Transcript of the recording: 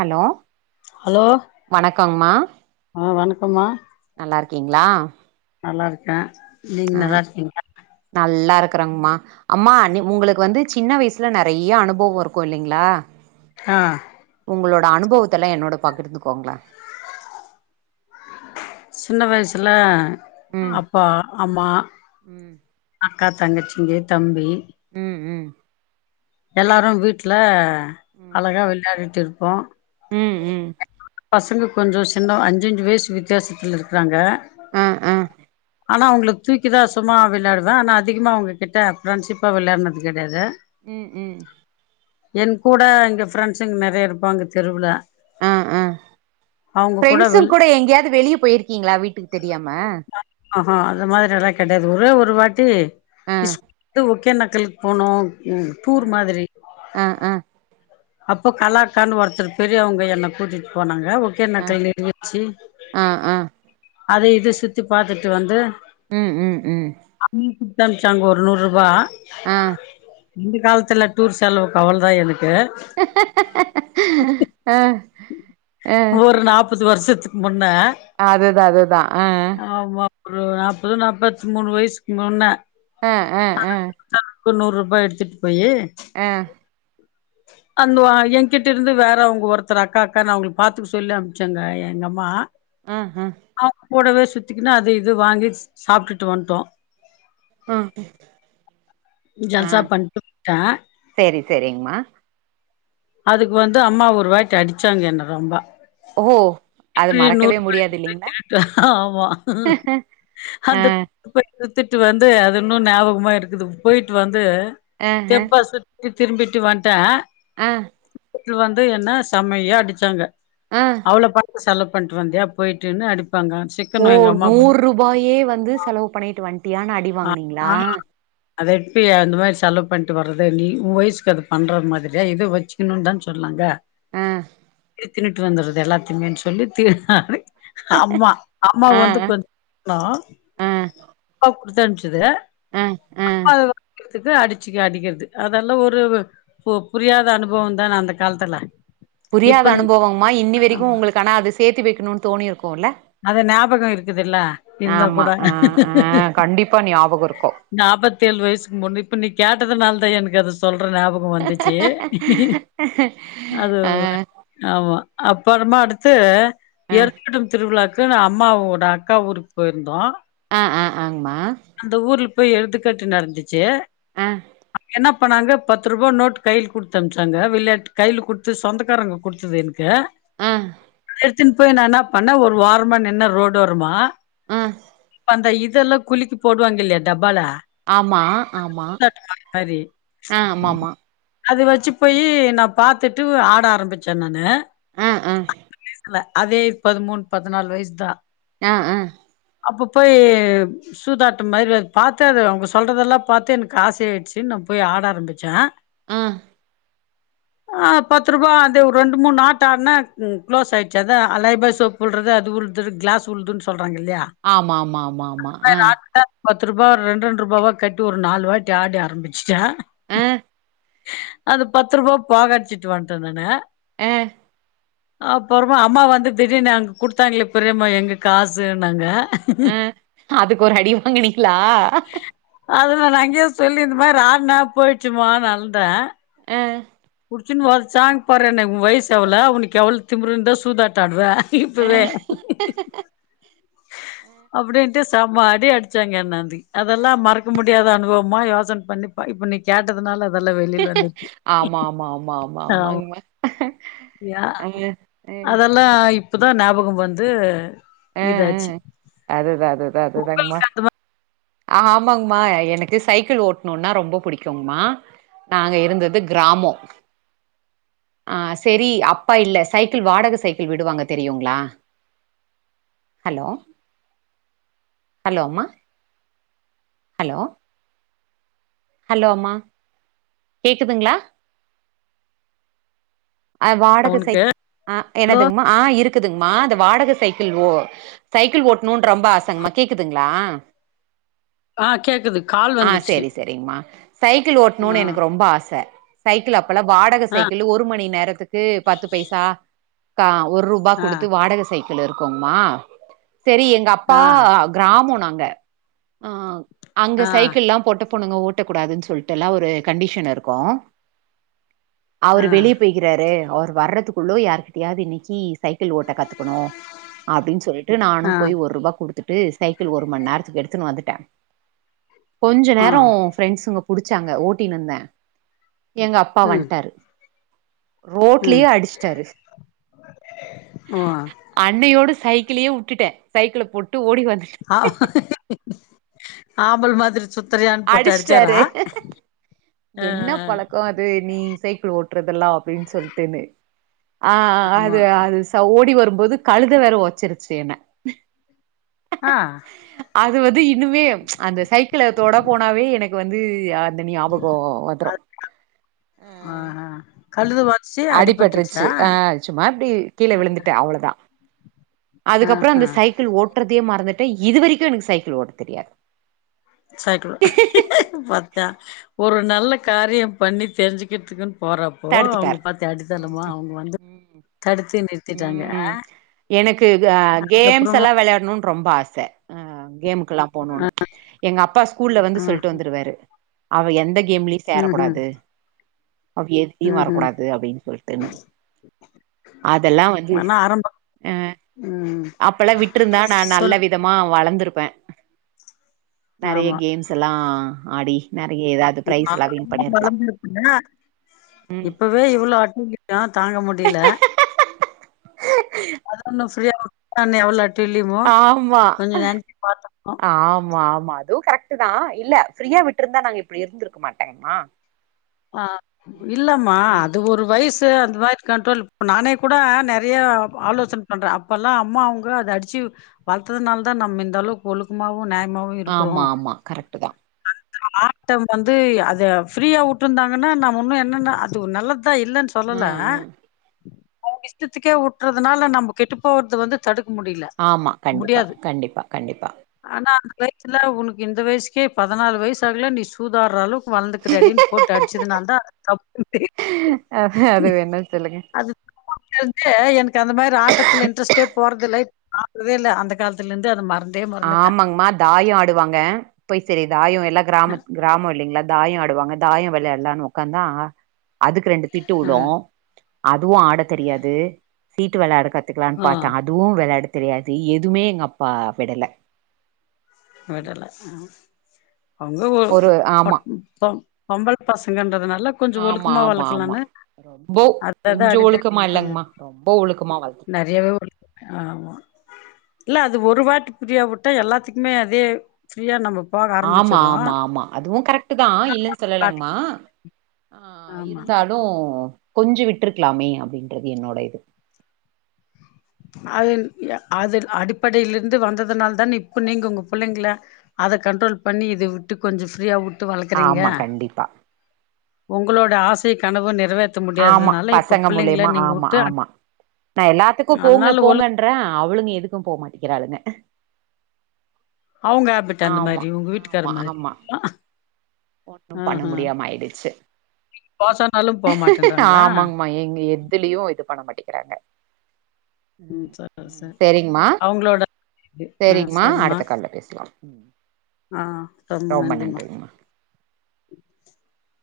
Hello hello வணக்கங்மா கம்மா நல்லா இருக்கீங்ளா நல்லா இருக்கே நீங்க நல்லா இருக்கீங்ளா நல்லா இருக்குறங்மா அம்மா உங் உங்களுக்கு வந்து சின்ன வயசுல நெறைய அனுபவ இருக்கு இல்லைங்ளா ஆஹ் உங்களோட அனுபவத்தெல்லா என்னோட பகிர்ந்துக்கோங்ளே இள வயசுல உம் ம் அப்பா அம்மா ம் அக்கா தங்கச்சிங்க தம்பி உம் உம் எல்லாரு வீட்ல ம் அழகா வெள்யாடிட்டு இரு ப்போ ம் ம் பசங்க கொஞ்ச சின்ன அஞ்சஞ்சு வயசு வித்தியாசத்துல இருக்றாங்க ஆ ஆ ஆனா அவ்ங்களுக்கு தூக்கி தா சும்மா விளாடுவே ஆனா அதிகமா அவ்ங்க கிட்ட ஃப்ரெண்ட்ஷிப்பா வெளயாட்னது கெடையாது உம் உம் என் கூட இங்க ஃப்ரெண்ட்ஸுங்க நெறையா இருப்பாங்க தெருவுல ஆஹ் ஆஹ் அவங்க கூட வில் ஃப்ரெண்ட்ஸுங்கூட எங்கேயாது வெளியே போயிருக்கீங்ளா வீட்டுக்கு தெரியாம ஆஹா அந்த மாதிரிலா கெடையாது ஒரே ஒரு வாட்டி ஆ ஸ் ஓகே எனக் தெழுங் போனோ உம் ஆ பூர் மாதிரி ஆ ஆ அப்போ கலாக்கானு ஒருத்தவ்ங் பெரியவங்க என்ன கூட்டிட் போனாங்க ஆ ஓகேனக்கல் நீர் வீழ்ச்சி ஆ ஆ அத இத சுத்தி பாத்துட்டு வந்து உம் உம் உம் பங்ஷங் ஒரு நூற்ரூபா ஆஹ் இந்த காலத்துல டூர் செலவு பதுனஞ்சாயிர நிக்குது ஆ ஆ ஒரு நாப்பத் து வருஷத்துக்கு முன் அதுதா அதுதா ஆ ஆமா ஒரு நாப்பதோ நாப்பத்மூணு வயசுக் முன்ன அ அ அ நூற்ரூபா எடுத்துட்டு போயி ஆ அன்டுவா என்கிட்டருந்து வேறவங்க ஒருத்தர் அக்கா அக்கானு அவங்களுக்கு பாத்துக்க சொல்லி அனுப்ச்சாங்க எங்கம்மா ம்ஹும் கூடவே சுத்திக்கின்னு அது இது வாங்கிட் சாப்டுட்டு வன்ட்டோ ஆ ஆ ஜல்சா பண்ணிட் வுட்டே சேரி சேரிங்மா அதுக்கு வந்து அம்மா ஒருவாட்டி அடிச்சாங்க என்ன ரொம்ப ஓ அது இப்டியே மறக்கவே முடியாது நூற்ரூபாய்குதா இல்லைங்களா கேட்டே ஆமா ஆ அந்த [inaudible] த்துட்டு வந்து அது இன்னு ஞாபகமாருக்குது போயிட்டு வந்து ஆ கே பாசிட் து திரும்பிட்டு வன்டே ஆ து வந்து என்ன செம்மையா அடிச்சாங்க ஆ அவ்ளோ பா செலவு பண்ணிட்டு வந்தியா போயிட்டுன்னு அடிப் ஓ நூறுபாயே வந்து செலவு பண்ணிட்டு வன்டியான்னு ஆ அடிவாங்கனீங்களா ஆ அத எப்பி அந்த மாரி செலவு பண்ணிட்டு வர்ற நீ உ வயசுக்கு அது பண்ற மாத்ரியா இது வச்சுக்கணுன்னு தான் சொன்னாங்க ஆ இது தின்னுட்டு வந்தறது எல்லாத்தையுமே சொல்லி [unintelligible] ஆமா அம்மா ஆ வந்து கொஞ்ச்னோ ஆ குடுத்தம்ப்சது ஆ ஆ [inaudible] துக்கு அடிச்சுக்கு அடிக்கிறது அதெல்லா ஒரு பொ புரியாத அனுபவந்தான அந்த காலத்துல புரியாத இப்ப அனுபவமா இன்னி வரைக்கூ உங்களுக்கு ஆனா அது சேத்து வெக்கணுனு தோணிருக்கூல்ல அது ஞாபகோ இருக்குதில்ல இன்னோ கூட ஆ ஆ கண்டிப்பா ஞாபகோ இருக்கு நாப்பத்தி ஏழு வயசுக்கு முன்னு இப்ப நீ கேட்ட அதுனால தா எனக்கு அது சொல் ட்ற ஞாபகோ வந்துச்சு அது ஆ ஆமா அப்பறமா அடுத்து ஆ ஏருக்கட்டு திருவிழாக்கு அம்மாவோட அக்கா ஊருக்கு போயிருந்தோ அ அ ஆங்மா போய் எழுந்துக்காட்டு நடந்து ச்சே ஆ என்னப் அப்போன நாங்க பத்து ரூபா நோட்டு் கையில் கொடுத்த அனுப்பச்சாங்க விளையாட்டு கையில் கொடுத்து சொந்தக்காரங்க கொடுத்தது என்க்கு அ எடுத்துன் போய் நனாப் அண்ணா ஒரு ஓரமா நின்னு ரோடு ஓரமா ஹம் அந்த இதெல்லா குலிக்கி போடுவாங்க இல்லையா டப்பால ஆமா ஆமா மாரி. ஆ ஆமாம அது வச்சு போய் நா பாத்துட்டு ஆட ஆரம்பிச்சே நானு ம் ம் அதே பதிமூணு பதினாலு வயசு தா அ அ அப்பப்ப போய் சூதாட்ட மாதிரிது பாத்த அது அவங்க சொல்றதெல்லா பாத்தே எனக்கு ஆச ஆய்டுச்சு நா போய் ஆட ஆரம்பிச்சே ம் ஆ பத்து ரூபாய் அது ரெண்டு மூணு ஆட்ட ஆடுன்னே க்ளோஸ் ஆயிடுச்சு அதா அலைபாய் சோப் விழுறது அது உழுது கிளாஸ் உழுதுன்னு சொல்ற ஆமா ஆமா ஆமா ஆமா ஆ ஆட்ட பத்து ரூபா ரென்ரண்டரண்டு ரூபாவா கட் டு ஒரு நாலு வாட்டி ஆடி ஆரம்பிச்சுட்டா ஆ அந்த பத்து ரூபா பாக அடிச்சுட்டு வன்டே நானு ஆஹ் அப்புறமா அம்மா வந்து திடீர்னு அங்க குடுத்தாங்களே பெரியம்மா எங்க காசுனாங்க அஹ் அதுக்கு ஒரு அடி வாங்கினீங்களா அது நா அங்கேயே சொல்லி இந்த மாதிரி ரானா போயிடுச்சுமானு அழுதே அஹ் சின்னு சா் பாறேன்னை வயசு எவ்வள அவனுக்கு உனக்கு எவ்வள திமிருந்த சூதாட்டாடுற ஆ இப்பவே அப்படின்ட்டு சம அடி அடிச்சாங்க அன்னாந்தி அதெல்லா மறக்க முடியாத அனுபவம் மா யோசனை பண்ணி இப்ப நீ கேட்டதுனால அது ஆமா ஆமா ஆமா ஆமா ஆமா யா அதெல்லா இப் இப்போதா ஞாபக வந்து இதாச்சு ஹ்ஹ் அதுதா அதுதா உங்களுக்கு அதுதாங்கமா ஆ ஆமாங்கமா எனக்கு சைக்கிள் ஓட்டணுனா ரொம்ப பிடிக்கும்ங்கமா நாங்க இருந்தது கிராமம் அஹ் சரி அப்பா இல்ல சைக்கிள் வாடக சைக்கிள் விடுவாங்க தெரியுங்களா ஹலோ ஹலோ அம்மா ஹலோ ஹலோ அம்மா கேக்குதுங்களா அ வாடகை உனக்கு சைக் ஆ ஹலோ எனதுங்மா ஆஹ் இருக் இருக்குதுங்மா அது வாடக சைக்கிள் ஓ சைக்கிள் ஓட்ணுனு ரொம்ப ஆசங்கமா கேக்குதுங்களா ஆ கேக்குது கால் ஆஹ் வந்துடுச்சு சரி சரிங்கமா சைக்கிள் ஆ ஓட்டணுனு எனக்கு ரொம்ப ஆச சைக்கிள் அப் பலா வாடக ஆ சைக்கிளு ஒரு மணி நேர த்துக்கு பத்து பைசா கா ஒரு ரூபா ஆ கொடுத்து வாடக சை ள் இருக்குங்மா சரி எங்க அப்பா ஆ கிராமம் நாங் க ஆஹ் அங்க ஆ சைக்கில்லா போட்டு பொண்ணுங்க ஓட்டக்கூடாதுன் சொல்ட்டுல்லா ஒரு கண்டிஷன் இருக்கு ஆ அவரு வெளிய போய் ரு அவரு வர்றதுக்குள்ள யாருகிட்டயாது இன்னைக்கு சைக்கிள் ஓட்ட கத்துக்கணு அப்படின்னு சொல்லிட்டு நானு ஆ போய் ஒரு ரூபா குடுத் துட்டு சைக்கிள் ஒரு மணி நேரத்துக்கு எடுத்துன்னு வந்துட்டே கொஞ்ச ஆ நேரம் ஃபிரண்ட்ஸ்ங்க புடிச் ச்சாங்க ஓட்டினுந்தே எங்க அப்பா ம் வன்ட்டாரு. ம் ரோட்லயே அடிச்சிட்டாரு ஓ அன்னையோடு சைக் ட்லயே விட்டுட்டே சைக்கிள போட் ஆஹ். ஆம்பல் மாதிரி சுத்துறியான்னு போட்டு அடிச்சிட்டாரு அடிச்சாரா ஆ என்ன பழக்கம் அது நீ ச [unintelligible] ட்ரதெல்லா அப்டின்னு சொல்ட்டுன்னு ஆ ஆஹ் ஆமா அது அது ச ஓடி வரு போது கழுத வேற ஒதச்சிருச்சு என்ன. ஆஹ். வது இ இன்னுமே அந்த சைக்கிள ங்க போனாவே எனக்கு வந்து ஹ அந்த ஞாபகம் வந்துரும். அது ஆஹா கழுத வச்சு அடிபட்டுச்சா அடிபட்டுருச்சு ஆஹ் சும்மா அப்படி கீழே விழுந்துட்டே அவ்வளவுதா அதுக்கப்புறம் ஆஹா அந்த சைக்கிள் ஓட்டுறது தை மறந்துட்ட இது வரைக்கும் எனக்கு சைக்கிள் ஓட்ட தெரியாது. சைக்கிள் பாத்தா ஒரு நல்ல காரியம் பண்ணி தெரிஞ்சுக்கிட்டுக்கு தடுத்துட்டரு அவங்க வந்து தடுத்து நிறுத்திட்டாங்க ஆ உம் எனக்கு கேம்ஸ் அதுக்கப்புறமா எல்லாம் விளையாடணும்னு ரொம்ப ஆசை ஹ கேம். ல்லாம் ஆ போணும்னு எங்க அப்பா ஸ்கூல்ல வந்து ஆ சொல்லிட்டு வந்துருவாரு அவ எந்த கேம்லயும் ம் ம் சேரக்கூடாது. அவி ல்ல ம் ம் வரக்கூடாது அப்படின்னு சொல்லிட்டுன்னு அதெல்லாம் வந்து ஆனா ஆரம்பம் ஹ ம் அப்பல்லாம் விட்டுருந்தா நா நல்ல சொல் விதமா வளர்ந்த ப்ப நிறைய ஆமா கேம்ஸ் எல்லாம் ஆடி நெறைய ஏதாவது பிரைஸ் எல்லா வின் பண்ணிருக்கலா [unintelligible] ம் இப்பவே இவ்வளவு [unintelligible] தாங்க முடியல அதுன்ன ஃப்ரீ ஆ நூ எவளோட் ஆமா பாத்துருக்கோம். ஆமா ஆமா அதுவும் கரெக்ட்தா இல்ல ஃப்ரீயா விட்டுருந்தாட நாங்க இப்படி இருந்திருக்க மாட்டேனா ஆஹ் இல்லம்மா அது ஒரு வயசு அது மாரி கண்ட்ரல் குடுத்து நானே கூட ம் நெறய ஆலோசனை பண்ற அப்பல்லாம் அம்மா அவங்க அத அடிச்சு வளர்த்ததுனால தா நம்ம இந்த அளவுக்கு ஒழுக்கமா ஆமா ஆமா கரெக்ட் தா ஆட்டம் வந்து அத ஃப்ரீயா வுட்டு விட்ருந்தாங்கன்னா நம்ம இன்னும் என்னன்ன அது நல்ல [unintelligible] இல்லன்னு சொல்லல ம் ம் அவுங்க இஷ்டத்துக்கே வுட்டுறதுனால நம்ம கெட்டு போறத வந்து தடு ஆமா கண்டிப்பா கண்டிப்பா கண்டிப்பா ஆனா அந்த வயசுல உனக்கு இந்த வயசுக்கே பதினாலு வயசு ஆகல நீ சூதாறாலும் வளர்ந்துக்குறடி போட்டு அடிச்சதுனால தான் தப்புனு தெரியுது அது அது வேணா சொல்லுங்க அது [unintelligible] அந்த மாரி ஆட்டத்துல இட்ரெஸ்டே போறதில்ல [unintelligible] இல்ல அந்த காலத்துலருந்து அது மறந்து ஆமாங்மா தாயம் ஆடுவாங்க போய் [unintelligible] தாயம் எல்லாம் அ கிராம கிராமம் இல்லங்கிளா தாயம் ஆடுவாங்க தாயம் விளையாடலாம்னு உக்காந்தா அதுக்கு ரெண்டு திட்டு அ வுழும் அதுவும் ஆட தெரியாது சீட்டு வேலையாட கத் துக்கலாம்னு ஆ பாத்தா அதுவும் விளையாட தெரியாது எதுவுமே எங்க அப்பா விடல விடல ஆ அங்க ஒரு [unintelligible] பொம்பல் பசங்கன்றதுனா ஆமா ஆமா ஆமா ரொம்ப அத அத கொஞ்சம் அடிதடி ஒழுக்கமா கொஞ்சோ இல்லங்கமா ரொம்ப ஒழுக்கமா வளத்து நெறையாவே ஒழுக்குவேன் ஆமா இல்ல அது ஒரு வாட்டு ஃபிரியா விட்டா எல்லாத்துக் குமே அதே ஃப்ரீயா நம்ம போக ஆமா ஆரம்பிச்சிடுறோம் ஆமா ஆமா அதுவும் கரெக்ட் தான் இல்லன்னு சொல்லலங்கமா ஆஹ் ஆமா இருந்தாலும் கொஞ்சு விட்டுருக்கலாமே அப்படின்றது என்னோட இது அது அது அடிப்படையில இருந்து வந்ததுனால தானே இப்ப நீங்க உங்க பிள்ளைங்கள அதை கண்ட்ரோல் பண்ணி இதை விட்டு கொஞ்சம் ஃப்ரீயா வு ஆமா கண்டிப்பா உங்களோட ஆசை கனவு நி ஆமா பசங்க மூலியமா ஆமா விட்டு ஆமா நா எல்லாத்து க்கு போங்க அதனால ஒழு போங்கன்ற அவளுங்க எதுக்கும் போ மாட்டிக்கிறாளுங்க அவங்க ஆப்பிட்ட அந்த மாதிரி உங்க வீட்டுக்கார ஆமா மாதிரி ஆமா ஒன்னு பண்ண ஆஹ்ஹ முடியாம ஆயிடுச்சு கோசனாலும் ஆமாங்கமா எங்க எதுலயும் இது பண்ண மாட்டே உம் ம் சரி உஹம் சரி செரிங்கமா அவங்களோட இது ஆ செரிங்கமா சரிம்மா அடுத்த காலல பேசலாம் ஆ ரொம்ப நன்றிங்கமா [inaudible]